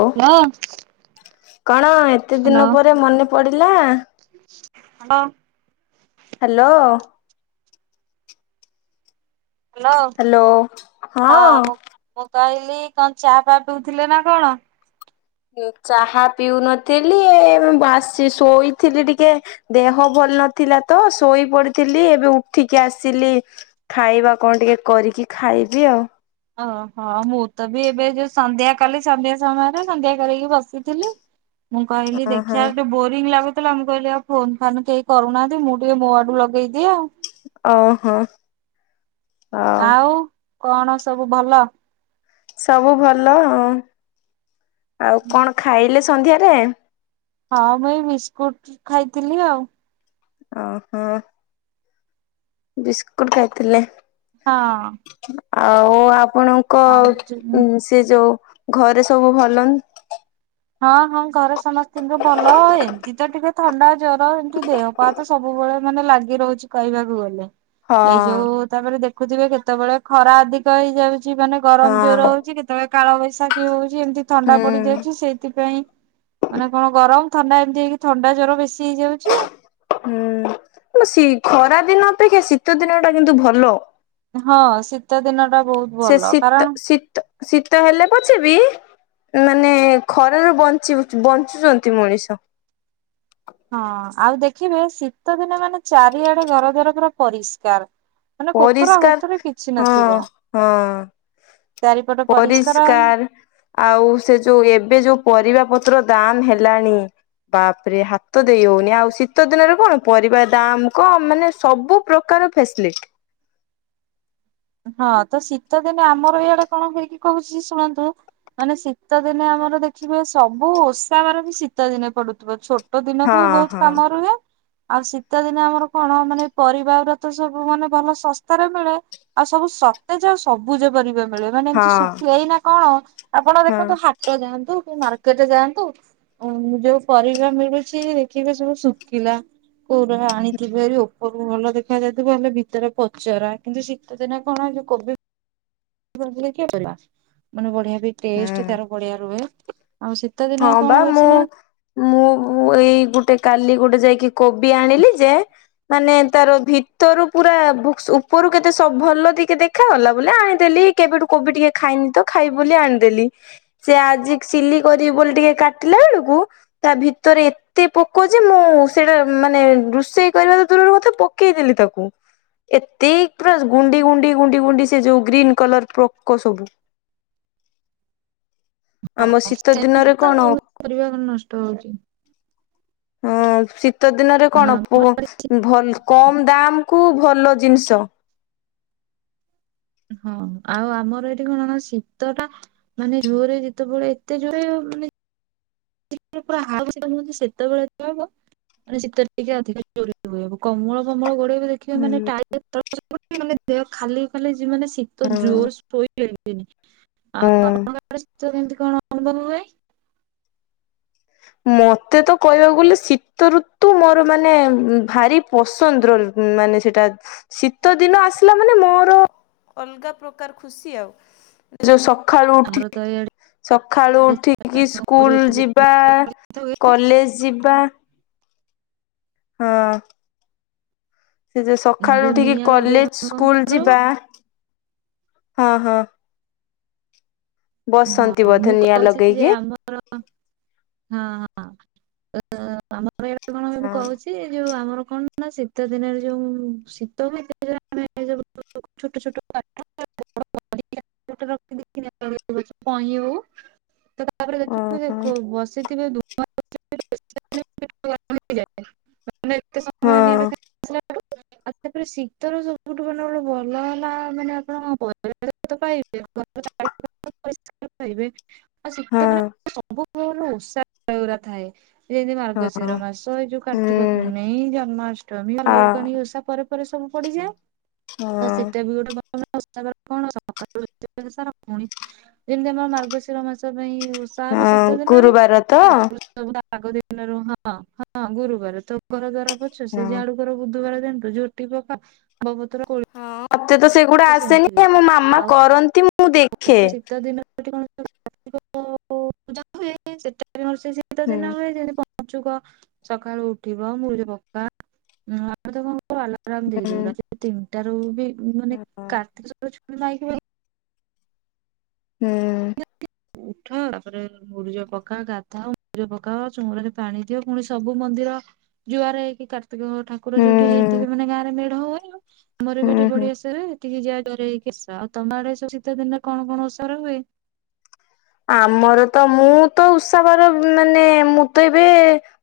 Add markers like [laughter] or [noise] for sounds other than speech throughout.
ଓ hello କଣ ଏତେ ଦିନ ପରେ ମନେ ପଡିଲା। ହଁ। ହ୍ୟାଲୋ। ହ୍ୟାଲୋ ହାଲୋ ହଁ ମୁଁ ମୁଁ କହିଲି କଣ ଚା ପା ପିଉଥିଲେ ନା କଣ। ଚାହା ପିଉନଥିଲି ବାସି ଶୋଇଥିଲି ଟିକେ ଦେହ ଭଲ ନଥିଲା ତ ଶୋଇ ପଡିଥିଲି ଏବେ ଉଠିକି ଆସିଲି। ଖାଇବା କଣ ଟିକେ କରିକି ଖାଇବି ଆଉ। ଓହୋ ମୁଁ ତ ବି ଏବେ ସନ୍ଧ୍ୟା କଲି ସନ୍ଧ୍ୟା ସମୟରେ ସନ୍ଧ୍ୟା କରିକି ବସିଥିଲି। ମୁଁ କହିଲି ଓହୋ ଦେଖିଆ ଗଟେ ବୋରିଙ୍ଗ ଲାଗୁଚି ହେଲା କହିଲି ଆ ଫୋନ ଫାନ୍ କେହି କରୁନାହାନ୍ତି ମୁଁ ଟିକେ ମୋ ଆଡୁ ଲଗେଇଦିଏ ଆଉ। ଓହୋ। ହଉ ଆଉ କଣ ସବୁ ଭଲ। ସବୁ ଭଲ ଆଉ କଣ ଖାଇଲେ ସନ୍ଧ୍ୟାରେ। ହଁ ମୁଁ ଏଇ ବିସ୍କୁଟ ଖାଇଥିଲି ଆଉ। ଓ ହୋ। ବିସ୍କୁଟ ଖାଇଥିଲେ। ହଁ। ଆଉ ଆପଣଙ୍କ ଆଉ ଯୋଉ ସେ ଯୋଉ ଘରେ ସବୁ ଭଲ ହଁ ହଁ ଘରେ ସମସ୍ତିଙ୍କୁ ଭଲ ଏମିତି ତ ଟିକେ ଥଣ୍ଡା ଜର ଏମିତି ଦେହ ପା ତ ସବୁବେଳେ ମାନେ ଲାଗି ରହୁଚି କହିବାକୁ ଗଲେ। ଏଇ ହଁ ଯୋଉ ତାପରେ ଦେଖୁଥିବେ କେତେବେଳେ ଖରା ଅଧିକ ହେଇଯାଉଚି ମାନେ ଗରମ ଜୋର ହଁ ହଉଚି କେତେବେଳେ କାଳବୈଶାଖୀ ହଉଚି ଏମିତି ଥଣ୍ଡା ହୁଁ ପଡିଯାଉଚି ସେଇ ସେଥିପାଇଁ ମାନେ କଣ ଗରମ ଥଣ୍ଡା ଏମିତି ହେଇକି ଥଣ୍ଡା ଜ୍ୱର ବେଶୀ ହେଇଯାଉଚି ଆଉ। ହୁଁ ଖରା ଦିନ ଅପେକ୍ଷା ଶୀତ ଦିନ ଟା କିନ୍ତୁ ଭଲ। ହଁ ଶୀତ ଦିନ ଟା ବହୁତ ସେ ଭଲ ଶୀତ କାରଣ ଶୀତ ଶୀତ ହେଲେ ପଛେବି ମାନେ ଖରାରୁ ବଞ୍ଚି ବଞ୍ଚୁଚନ୍ତି ମଣିଷ। ହଁ ଆଉ ଦେଖିବେ ଶୀତ ଦିନେ ମାନେ ଚାରିଆଡେ ଘର ଦୁଆର ପୁରା ପରିଷ୍କାର। ମାନେ କୋତରା କୋତରି ପରିଷ୍କାର କିଛି ହଁ ନଥିବ ହଁ। ପରିଷ୍କାର। ଆଉ ସେ ଯୋଉ ଏବେ ଯୋଉ ପରିବା ପତ୍ର ଦାମ ହେଲାଣି ବାପରେ ହାତ ଦେଇ ହଉନି ଆଉ ଶୀତ ଦିନରେ କଣ ପରିବା ଦାମ କ ମାନେ ସବୁ ପ୍ର କର ଫ୍ୟାସିଲିଟି। ହଁ ତ ଶୀତଦିନେ ଆମର ଏଇଆଡେ କଣ ହୁଏକି କହୁଚି ଯେ ଶୁଣନ୍ତୁ। ମାନେ ଶୀତ ଦିନେ ଆମର ଦେଖିବେ ସବୁ ଓଷା ବାର ବି ଶୀତ ଦିନେ ପଡୁଥିବ ଛୋଟ ଛୋଟ ହଁ ଦିନକୁ ବି ବହୁତ ହଁ କାମ ରୁହେ। ଆଉ ଶୀତ ଦିନେ ଆମର କଣ ମାନେ ପରିବାର ର ତ ସବୁ ମାନେ ଭଲ ଶସ୍ତାରେ ମିଳେ। ଆଉ ସବୁ ସତେ ଯେ ଆଉ ସବୁଜ ପରିବା ମିଳେ ମାନେ ହଁ ଏମତି ଶୁଖୀ ଏଇନା କଣ ଆପଣ ହଁ। ଦେଖନ୍ତୁ ହା ଟ ଯାଆନ୍ତୁ କି ମାର୍କେଟରେ ଯାଆନ୍ତୁ। ଓ ଯୋଉ ପରିବା ମିଳୁଛି ଦେଖିବେ ସବୁ ଶୁକିଲା। କଉରା ଆଣିଥିବେ ଭାରି ଉପରକୁ ଭଲ ଦେଖା ଯାଉଥିବ ହେଲେ ଭିତରେ ପଚରା କିନ୍ତୁ ସେ ତ ଦିନେ କଣ ଯଉ କୋବି ମାନେ ବଢିଆ ବି ଟେ ହୁଁ ତାର ବଢିଆ ରୁହେ ଆଉ ଦିନ ହଁ କଣ ବା ହଉଛି ମୁଁ ନା ମୁଁ ଏଇ ଗୋଟେ କାଲି ଗୋଟେ ଯାଇକି କୋବି ଆଣିଲି ଯେ ମାନେ ତାର ଭିତରୁ ପୁରା ଉପରୁ କେତେ ଭଲ ଟିକେ ଦେଖାାଗଲା ବୋ ଆଣିଦେଲି। କେବେଠୁ କୋବି ଟିକେ ଖାଇନି ତ ଖାଇ ବୋଲି ଆଣିଦେଲି ସେ ଆଜି ସିଲି କରି ବୋଲି ଟିକେ କାଟିଲା ବେଳକୁ ତା ଭିତରେ ତ ପୋକଛି ମୁଁ ସେଇଟା ମାନେ ରୋଷେଇ କରିବା ଦୂରରୁ ମତେ ପକେଇ ଦେେଲି ତାକୁ ଏତେ ପୁରା ଗୁଡି ଗୁ ଗୁଡି ଗୁ ସେ ଯୋଉ ଗ୍ରୀନ୍ କଲର ପୋକ ସବୁ [inaudible] ବ ଆମ ଶୀତ ସେ ଦିନରେ ତ ମୁ କଣ କରିବା କଣ ନଷ୍ଟ ହଉଛି। ହଁ ଶୀତ ଦିନରେ ହଁ କଣ? ଓ ଭଲ କମ ଦାମ କୁ ଭଲ ଜିନିଷ। ହଁ ଆଉ ଆମର ଏଇଠି କଣ କ ଶୀତ ଟା ମାନେ ଜୋରରେ ଯେତେବେଳେ ଏତେ ଜୋର ମାନେ ପୁରା ଆଉ ହଛି ସେତେବେଳେ ହବ। ମାନେ ଶୀତରେ ଟିକେ ଅଧିକ ଚୋ ହୁଏବ କମଳ ପମଳ ଗୋେଇବେ ଦେଖ ଖ ହୁଁ। ମାନେଳି ଦେହ ଖାଲି ଖାଲିାନେ ଶୀତ ଜ ହଁ ଶୋଇ ଏମତି ହଁ। ଆଉ କେମତି କଣ ଅନୁଭବ ହୁଏ। ମତେ ତ କହିବାକୁ ଗଲେ ଶୀତ ଋତୁ ମୋର ମାନେ ଭାରି ପସନ୍ଦର ମାନେ ସେଟା ଶୀତ ଦିନ ଆସିଲା ମାନେ ମୋର ଅଲଗା ପ୍ରକାର ଖୁସି ଆଉ ଯୋଉ ସକାଳୁ ଆମର ଉଠି ତ ଇଆଡେ ସକାଳୁ ଉଠିକି ଆଗରୁ ସ୍କୁଲ ଏତେ ଜୋରେ ଯିବା ଶୀତ ହୁଏ। କଲେଜ ଯିବା ହଁ। ସେ ଯ ଯୋଉ ସକାଳୁଠିକି ନିଆଁ ଲଗେଇକି କଲେଜ ଆମେ କଣ ସ୍କୁଲ କରୁ ଯିବା ହଁ ହଁ। ବସନ୍ତି ହଁ ବଧ ମୁଁ ନିିଆଁ କହୁଛି ଯେ ଲଗେଇକି ହଁ ଆମର ହଁ ଆମର ଏବେ କଣ ହୁଏ ମୁଁ ହଁ। କହୁଛି। ସେି ଯୋଉ ଆମର କଣ ନା ଶୀତ ଦିନରେ ଯୋଉ ଶୀତ ଆେୁ ଛୋଟ ଛୋଟ ରଖି ଦେ କହ ହଉ ତ ତାପରେ ଦେଖିବ ଓହୋ ଦେଖ ବସିଥିବେ ସମୟ [inaudible] ହଁ ଆଉ ତାପରେ ଶୀତର ସବୁଠୁ ମାନେ ଗୋଟେ ଭଲ ହେଲା ମାନେ ଆପଣ ବ ପାଇବେ। ିବେ ଆ ଶିକ୍ଷା ହଁ ଦିନ ସବୁ କ ଉସାହୟା ଥାଏ। ଏଇ ଯେ ହଁ ମାର୍ଗଶିର ମାସ ଏଇ ଯୋଉ କାର୍ତ୍ତିକ ହୁଁ ପୂନେଇ ଜନ୍ମାଷ୍ଟମୀ ଆ ଭାଲୁକାଣି ଓଷା ପରେ ପରେ ସବୁ ପଡିଯାଏ ହଁ ତ ସେଟା ବି ଗୋଟେ [inaudible] କଣ? ପୁଣି ଯେମିତି ଆମର ମାର୍ଗଶିର ମାସ ପାଇଁ ହଁ ଗୁରୁବାର ତ। ସବୁ ତା ଆଗ ଦିନରୁ ହଁ ହଁ ଗୁରୁବାର ତ ଘର ଦ୍ୱାର ପୁଛ ସେ ହଁ। ଜାଆଡୁ ର ବୁଧବାର ଦିନ ତ ଝୋଟି ପକା ଆମ୍ବ ପତର କୋଳି ମତେ ତ ସେଗୁଡା ସେମିତି ଆସେନି ହୁଏ। ମୋ ମାମା ଆଉ କରନ୍ତି। ମୁଁ ଦେଖେ। ଶୀତ ଦିନ ଏଠି କଣ କାର୍ତ୍ତିକ [inaudible] ପୂଜା ହୁଏ ସେଟା ବି ମୋର ସେଇ ସେ ଶୀତ ହୁଁ ଦିନ ହୁଏ ଯେମିତି ପଞ୍ଚୁକ ସକାଳୁ ଉଠିବ ମୁରୁଜ ପକା ଆଉ ତ କଣ? ଆଲାରାମ ଦେଇଦଉ ହୁଁ ରାତି ତିନିଟାରୁ ବି ମାନେ ହଁ କାର୍ତ୍ତିକ [inaudible] ସ ଛୁ ନକି ହୁଁ। ଉଠ ତାପରେ ମୁରୁଜ ପକା ଗାଧଉ ମୁରୁଜ ପକାଉ ଚୌରାରେ ପାଣି ଦିଅ ପୁଣି ସବୁ ମନ୍ଦିର ଯୁଆର ହେଇକି କାର୍ତିକ ଠାକୁର ହୁଁ ଯୋଉଠି ହେଇଥିବେ ମାନେ ଗାଁରେ ମେଢ ହୁଏ ଆଉ ଆମର ବି ଏଠି ହୁଁ ହୁଁ। ବଢିଆସେ ହୁଏ। ଟିକେ ଯା ଡରେହେଇକି କିସ ଆଉ ତମ ଆଡେ ଏ ଶୀତ ଦିନରେ କଣ କଣ ଓସାରା ହୁଏ? ଆମର ତ ମୁଁ ତ ଉଷାବାର ମାନେ ମୁଁ ତ ଏବେ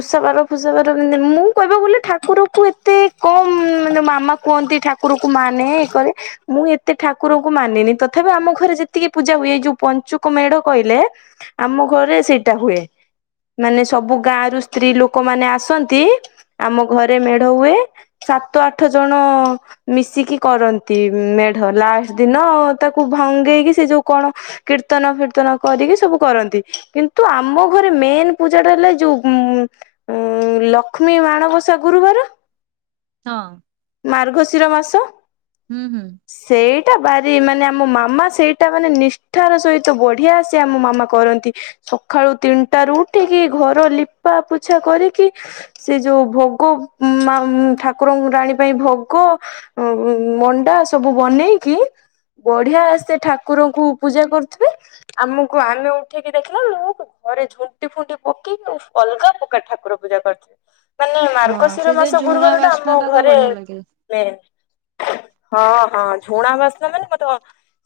ଉଷା ବାର ଉଷା ବାର କେମିତି ମୁଁ କହିବ ବୁଲି ଠାକୁରକୁ ଏତେ କମ ମାନେ ମାମା କୁହନ୍ତି ଠାକୁରକୁ ମାନେ ଇ କରେ ମୁଁ ଏତେ ଠାକୁରଙ୍କୁ ମାନିନି ତଥାପି ଆମ ଘରେ ଯେତିକି ପୂଜା ହୁଏ ଏଇ ଯୋଉ ପଞ୍ଚୁକ ମେଢ କହିଲେ ଆମ ଘରେ ସେଇଟା ହୁଏ। ମାନେ ସବୁ ଗାଁ ର ସ୍ତ୍ରୀ ଲୋକମାନେ ଆସନ୍ତି ଆମ ଘରେ ମେଢ ହୁଏ। ସାତ ଆଠ ଜଣ ମିଶିକି କରନ୍ତି ମେଢ ଲାଷ୍ଟ ଦିନ ତାକୁ ଭାଙ୍ଗେଇକି ସେ ଯୋଉ କଣ? କିର୍ତନ ଫିର୍ତନ କରିକି ସବୁ କରନ୍ତି କିନ୍ତୁ ଆମ ଘରେ ମେନ୍ ପୂଜାଟା ହେଲା ଯୋଉ ଉଁ ଉଁ ଲକ୍ଷ୍ମୀ ମାଣବସା ଗୁରୁବାର ହଁ ମାର୍ଗଶିର ମାସ ହୁଁ ହୁଁ ସେଇଟା ବାରି ମାନେ ଆମ ମାମା ସେଇଟା ମାନେ ନିଷ୍ଠାର ସହିତ ବଢିଆ ସେ ଆମ ମାମା କରନ୍ତି। ସକାଳୁ ତିନିଟା ରୁ ଉଠିକି ଘର ଲିପା ପୋଛା କରିକି ସେ ଯୋଉ ଭୋଗ ଉଁ ମାଉ ଠାକୁରଙ୍କୁ ରାଣୀ ପାଇଁ ଭୋଗ ଉଁ ମଣ୍ଡା ସବୁ ବନେଇକି ବଢିଆ ସେ ଠାକୁରଙ୍କୁ ପୂଜା କରୁଥିବେ। ଆମକୁ ଆମେ ଉଠେଇକି ଦେଖିଲାଳୁ କୁ ଘରେ ଝୁଣ୍ଟି ଫୁଣ୍ଟି ପକେଇକି ଓଃ ଅଲଗା ପକାର ଠାକୁର ପୂଜା କରି ହଁ ସେ ଯେ ଝୁଣା ବାସ୍ନା ଟା ତ ବଢିଆ ଲାଗେ। ମେରେ ହଁ ହଁ ଝୁଣା ବାସ୍ନା ମାନେ ମତେ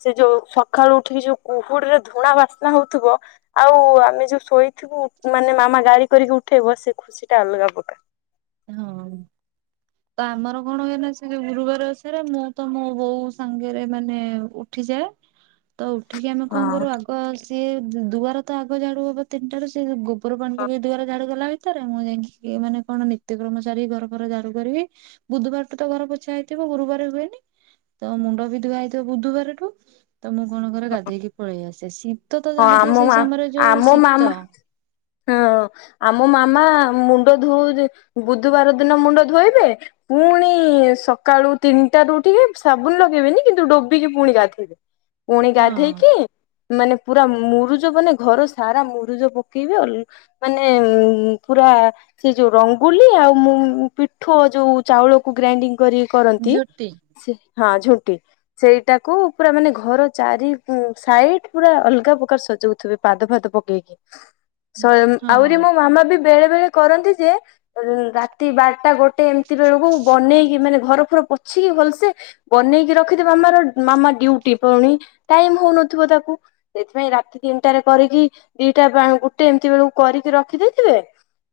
ସେ ଯୋଉ ସଖାଳୁ ଉଠିକି ଯୋଉ କୁହୁଡି ରେ ଧୂଣା ବାସ୍ନା ହଉଥିବ। ଆଉ ଆମେ ଯୋଉ ଶୋଇଥିବୁ ମାନେ ମାମା ଗାଳି କରିକି ଉଠେଇବ ସେ ଖୁସି ଟା ଅଲଗା ପକାର। ହଁ ତ ଆମର କଣ ହୁଏନା ସେ ଯଉ ଗୁରୁବାର ଉଷାରେ ମୁଁ ତ ମୋ ବୋଉ ସାଙ୍ଗରେ ମାନେ ଉଠିଯାଏ। ତ ଉଠିକି ଆମେ କଣ ହଁ କରୁ ଆଗ ଅ ସିଏ ଦୁଆର ତ ଆଗ ଝାଡୁ ହବ ତିନିଟା ର ସେ ଗୋବର ପାଣି ପକେଇକି ଦୁଆର ଝାଡୁ କଲାଣି ତ ରେ ମୁଁ ଯାଇକି ଏ ମାନେ କଣ ନିତ୍ୟକ୍ରମ ସାରି ଘର ଫର ଝାଡୁ କରିବି ବୁଧବାର ଟୁ ତ ଘର ପୋଛା ହେଇଥିବ ଗୁରୁବାର ହୁଏନି। ତ ମୁଣ୍ଡ ବି ଧୁଆ ହେଇଥିବ ବୁଧବାରଠୁ ତ ମୁଁ କଣ କରେ ଗାଧେଇକି ପଳେଇ ଆସେ ସି ଶୀତ ତ ହଁ ଆମ ଜାଣିଥିବେ ସେଇ ମା ସମୟରେ ଯୋଉ ଆମ ମାମା ଶୀତ। ହଁ ଆମ ମାମା ମୁଣ୍ଡ ଧୋଉ ବୁଧବାର ଦିନ ମୁଣ୍ଡ ଧୋଇବେ। ପୁଣି ସକାଳୁ ତିନିଟା ରୁ ଉଠିକି ସାବୁନ ଲଗେଇବେନି କିନ୍ତୁ ଡୋବିକି ପୁଣି ଗାଧେଇବେ। ପୁଣି ହଁ ଗାଧେଇକି ମାନେ ପୁରା ମୁରୁଜ ମାନେ ଘର ସାରା ମୁରୁଜ ପକେଇବେ ଅଉ। ମାନେ ପୁରା ସେ ଯୋଉ ରଙ୍ଗୁୋଲି ଆଉ ମୁଁ ପିଠୁ ଯୋଉ ଚାଉଳକୁ ଗ୍ରାଇଣ୍ଡିଙ୍ଗ କରି କରନ୍ତି ଝୋଟି ହଁ ଝୁଣ୍ଟି ସେଇଟାକୁ ପୁରା ମାନେ ଘର ଚାରି ସାଇଟ୍ ପୁରା ଅଲଗା ପ୍ରକାର ସଜଉଥିବେ ପାଦ ଫାଦ ପକେଇକି ହଁ ଆହୁରି ମୋ ମାମା ବି ବେଳେ ବେଳେ କରନ୍ତି ଯେ ରାତି ବାରଟା ଗୋ ବନେଇକି ରଖିଥ ମାମାର ମାମା ଡୁଟୀ ପୁଣି ଟାଇମ ହେଉନଥିବ ତାକୁ। ସେଥିପାଇଁ ରାତି ତିନିଟାାରେ କରିକି ଦିଟା ଗୋଟେ ଏମିତି ବେଳକୁ କରିକି ରଖିଦେଇଥିବେ।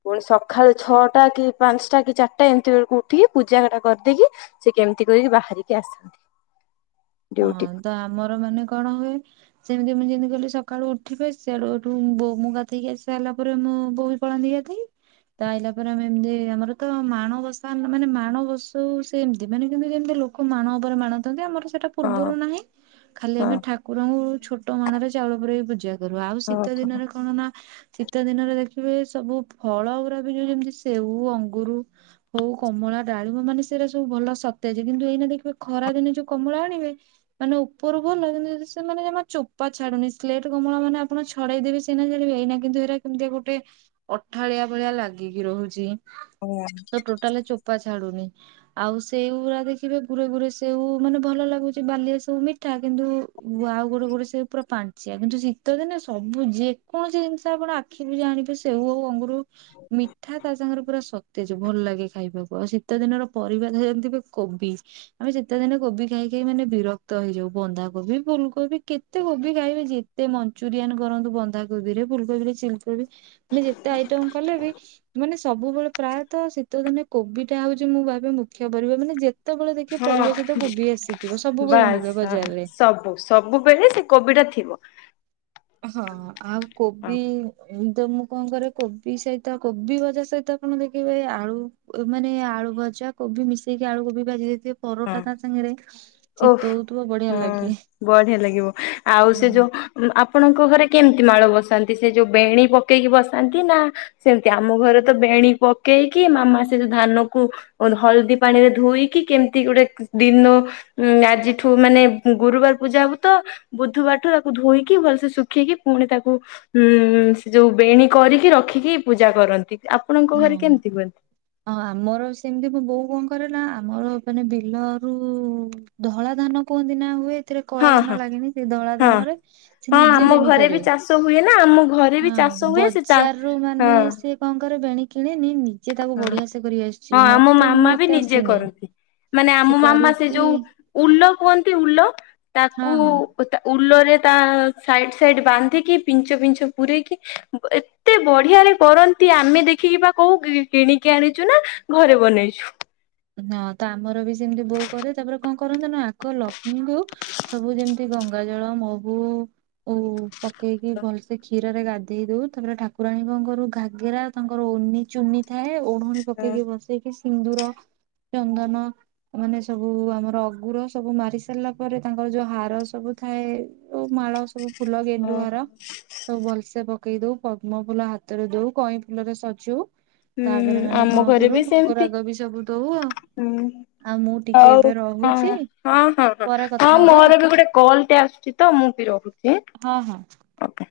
ପୁଣି ସକାଳୁ ଛଅଟା କି ପାଞ୍ଚଟା କି ଚାରିଟା ଏମିତି ବେଳକୁ ଉଠିକି ପୂଜାଟା କରିଦେଇକି ସେ କେମିତି କରିକି ବାହାରିକି ଆସନ୍ତି। ହଁ ଡ୍ୟୁଟି ତ ଆମର ମାନେ କଣ ହୁଏ। ସେମିତି ମୁଁ ଯେମିତି କଇଲି ସକାଳୁ ଉଠିବେ ସିଆଡୁ ଏଠୁ ବୋ ମୁଁ ଗାଧୋଇକି ଆ ସାରିଲା ପରେ ମୁଁ ବୋଉ କଣ ତା ହେଇଲା ପରେ ଆମେ ଏମତି ଆମର ତ ମାଣବସା ମାନେ ମାଣବ ବସଉ ସେ ଏମିତି ମାନେ କିନ୍ତୁ ଯେମତି ଲୋ କଉ, ମାଣ ଉପରେ ମାଣ ଦିଅନ୍ତି, ଆମର ସେଟା ହଁ ପୂର୍ବୁରୁ ନାହିଁ। ଖାଲି ହଁ ଆମେ ଠାକୁରଙ୍କୁ ଛୋଟ ମାଣରେ ଚାଉଳ ପୁରେଇ କି ପୂଜା କରୁ। ଆଉ, ହଁ ଶୀତ କହ। ଦିନରେ କଣ ନା ଶିତ୍ ଶୀତ ଦିନରେ ଦେଖିବେ, ସବୁ ଫଳଗୁରା ବି ଯୋଉ ଯେମିତି ସେଉ, ଅଙ୍ଗୁରୁ ହଉ କମଳା, ଡାଳିମ୍ବ ମାନେ ସେଇରା ସବୁ ଭଲ ସତେଜ୍। କିନ୍ତୁ, ଏଇନା ଦେଖିବେ, ଖରା ଦିନେ ଯୋଉ କମଳା ଆଣିବେ ମାନେ ଉପରୁ ଭଲ ଯେମିତି ସେମାନେ ଜମା ଚୋପା ଛାଡୁନି, ସ୍ଲେଟ କମଳା ମାନେ ଆପଣ ଛଡେଇଦେବେ ସେଇନା ଛାଡ଼ିବେ, ଏଇନା କିନ୍ତୁ ଏଇରା କେମତିଆ ଗୋଟେ ଅଠାଳିଆ ଭଳିଆ ଲାଗିକି ରହୁଛି। ହଁ। ତ ଟୋଟାଲ୍ ଚୋପା ଛାଡୁନି। ଆଉ ସେଉ ଗୁରା ଦେଖିବେ, ଗୁରେ ଗୁରେ ସେଉ, ମାନେ ଭଲ ଲାଗୁଚି। ବାଲିଆ ସେଉ ମିଠା। କିନ୍ତୁ ଆଉ ଗୁରେ ଗୁରେ ସେଉ ପୁରା ପାଣି ଚିୟା। କିନ୍ତୁ ଶୀତଦିନେ ସବୁ ଯେକୌଣସି ଜିନିଷ ଆପଣ ଆଖି ବୁଜି ଆଣି ସେଉ ଆଉ ଅଙ୍ଗୁରୁ ମିଠା ତା ସାଙ୍ଗରେ ପୁରା ସ ତେଜ୍ ଭଲ ଲାଗେ ଖାଇବାକୁ। ଆଉ, ଶୀତ ଦିନର ପରିବା ଯେମତିବି କୋବି ଆମେ ସେତେ ଦିନ କୋବି ଖାଇ କେ ମାନେ ବିରକ୍ତ ହେଇଯାଉ। ବନ୍ଧାକୋବି, ଫୁଲକୋବି କେତେ କୋବି ଖାଇବେ? ଯେତେ ମନ୍ ଚୁରିଆନ୍ କରନ୍ତୁ ବନ୍ଧାକୋବି ରେ, ଫୁଲକୋବିରେ ଚିଲକୋବି ମାନେ, ଯେତେ ଆଇଟମ୍ କଲେ ବି ମାନେ ସବୁବେଳେ ପ୍ରାୟତଃ, ଶୀତଦିନେ କୋବିଟା ହଉଛି ମୁଁ ଭାବେ ମୁଖ୍ୟ ପରିବା। ମାନେ ଯେତ୍ ତ ବେଳେ ଦେଖିବ ହଁ ପରିବା ସହିତ କୋବି ଆସିଥିବ। ସବୁବେଳେ ବାସ୍ ମିଳେ ହଁ ବଜାରରେ। ସବୁ, ସବୁବେଳେ ସେ କୋବିଟା ଥିବ। ହଁ, ଆଉ ହଁ କୋବି ଏଇତ ମୁଁ କଣ କରେ! କୋବି ସହିତ କୋବି ଭଜା ସହିତ ଆପଣ ଦେଖିବେ ଆଳୁ ମାନେ ଆଳୁ ଭଜା କୋବି ମିଶେଇକି ଆଳୁ କୋବି ଭାଜି ଦେଇଥିବେ। ହଁ, ପରଟା ତା ସାଙ୍ଗରେ ଶୀତ ଓଫ୍ ହଉଥିବ ବଢିଆ ହଁ, ଲାଗେ। ବଢିଆ ଲାଗିବ! ଆଉ, ସେ ଯୋଉ ଆପଣଙ୍କ ଘରେ କେମିତି ମାଳ ବସାନ୍ତି? ସେ ଯୋଉ ବେଣୀ ପକେଇକି ବସାନ୍ତି ନା ସେମିତି, ଆମ ଘରେ ତ ବେଣୀ ପକେଇକି, ମାମା ସେ ଯ ଧାନକୁ ହଳଦୀ ପାଣି ରେ ଧୁଇକି, କେମ୍ ତି ଗୁଟେ ଦିନ ଆଜିଠୁ, ମାନେ ଗୁରୁବାର ପୂଜା ହବୁତ ବୁଧବାରଠୁ ତାକୁ ଧୁଇକି, ଭଲସେ ଶୁଖେଇକି। ପୁଣି ତାକୁ ହୁଁ, ସେ ଯୋଉ ବେଣୀ କରିକି ରଖିକି ପୂଜା କରନ୍ତି। ଆପଣଙ୍କ ଘରେ କେମତି ହୁଏ? ହଁ, ଆମର ସେମିତି ମୋ ବୋଉ କଣ କରେନା, ଆମର ମାନେ ବିଲରୁ-ଉ ଧଳା ଧାନ କୁହନ୍ତି ନା ହୁଏ। ଏଥିରେ କଳା ହଁ ଧାନ ହଁ ଲାଗେନି, ସେ ଧଳା ହଁ ଧାନରେ, ସେ ହଁ ନିଜେ ଆମ ବେଣୀ ଘରେ ବି କରେ। ଚାଷ ହୁଏ ନା ଆମ ଘରେ ବି ଚାଷ ହଁ ହୁଏ ବଜ୍ ସେ ଚା ଜାର୍ ରୁ ମାନେ ହଁ ସେ କଣ କରେ? ବେଣୀ କିଣେନି, ନିଜେ ତାକୁ ହଁ। ବଢିଆ ସେ କରି ଆସିଛି। ହଁ ଆମ ମତେ ମାମା ବି ମତେ ନିଜେ ଆସିନେଇଁ। କରନ୍ତି। ମାନେ, ଆମ ମାମା ସେ ଯୋଉ, ଉଲ କୁହନ୍ତି। ଉଲ ହଁ ତାକୁ ହଁ। ଓ ତା, ଉଲରେ ତା ସାଇଡ୍ ସାଇଡ୍ ବାନ୍ଧିକି, ପିଞ୍ଚ ଫିଞ୍ଚ ପୁରେଇକି ଏତେ ବଢିଆରେ କରନ୍ତି। ଆମେ ଦେଖିକି ବା କହୁ କି -କିଣିକି ଆଣିଛୁ ନା ଘରେ ବନେଇଛୁ? ହଁ, ତ ଆମର ବି ସେମିତି ବୋଉ କରେ। ତା'ପରେ କଣ କରନ୍ତୁ ନା। ଆକ ଲକ୍ଷ୍ମୀଙ୍କୁ ସବୁ ଯେମିତି ଗଙ୍ଗାଜଳ, ମହୁ ଓ ପକେଇକି ଭଲସେ ଖିର୍ ର ରେ ଗାଧେଇ ଦଉ। ତା'ପରେ ଠାକୁରାଣୀ କଣ କରୁ, ଘାଗେରା ତାଙ୍କର ଓନିଚୁନି ଥାଏ। ଓଢଣୀକୁ ହୁଁ ପକେଇକି ବସେଇକି। ସିନ୍ଦୁର, ଚନ୍ଦନ ମାନେ ସବୁ ଆମର ଅଗୁର ସବୁ ମାରି ସାରିଲା ପରେ, ତାଙ୍କର ଯୋଉ ହାର ସବୁ ଥାଏ। ଯଉ ମାଳ ସବୁ, ଫୁଲ ଗେଣ୍ଡୁ ହୁଁ। ହାର ସବୁ ଭଲସେ ପକେଇ ଦଉ। ପଦ୍ମ ଫୁଲ ହାତରେ ଦଉ, କଇଁ ଫୁଲରେ ସଜଉ। ତା'ପରେ ହୁଁ ମାନେ ଆମ କଣ ଘରେ କରୁ? ବି ଭୋଗ ସେମିତି। ରାଗ ବି ସବୁ ଦଉ ଆଉ। ହୁଁ। ଆଉ ମୁଁ ଟିକେ ହଉ, ଏବେ ହଁ ରହୁଛି ହଁ ହଁ ହଁ ପରେ ହଁ କଥା ହବା ଆଉ। ମୋର ବି ଗୋଟେ କଲ୍ ଟେ ଆସୁଛି ତ, ମୁଁ ବି ରହୁଛି। ହଁ ହଁ ଓକେ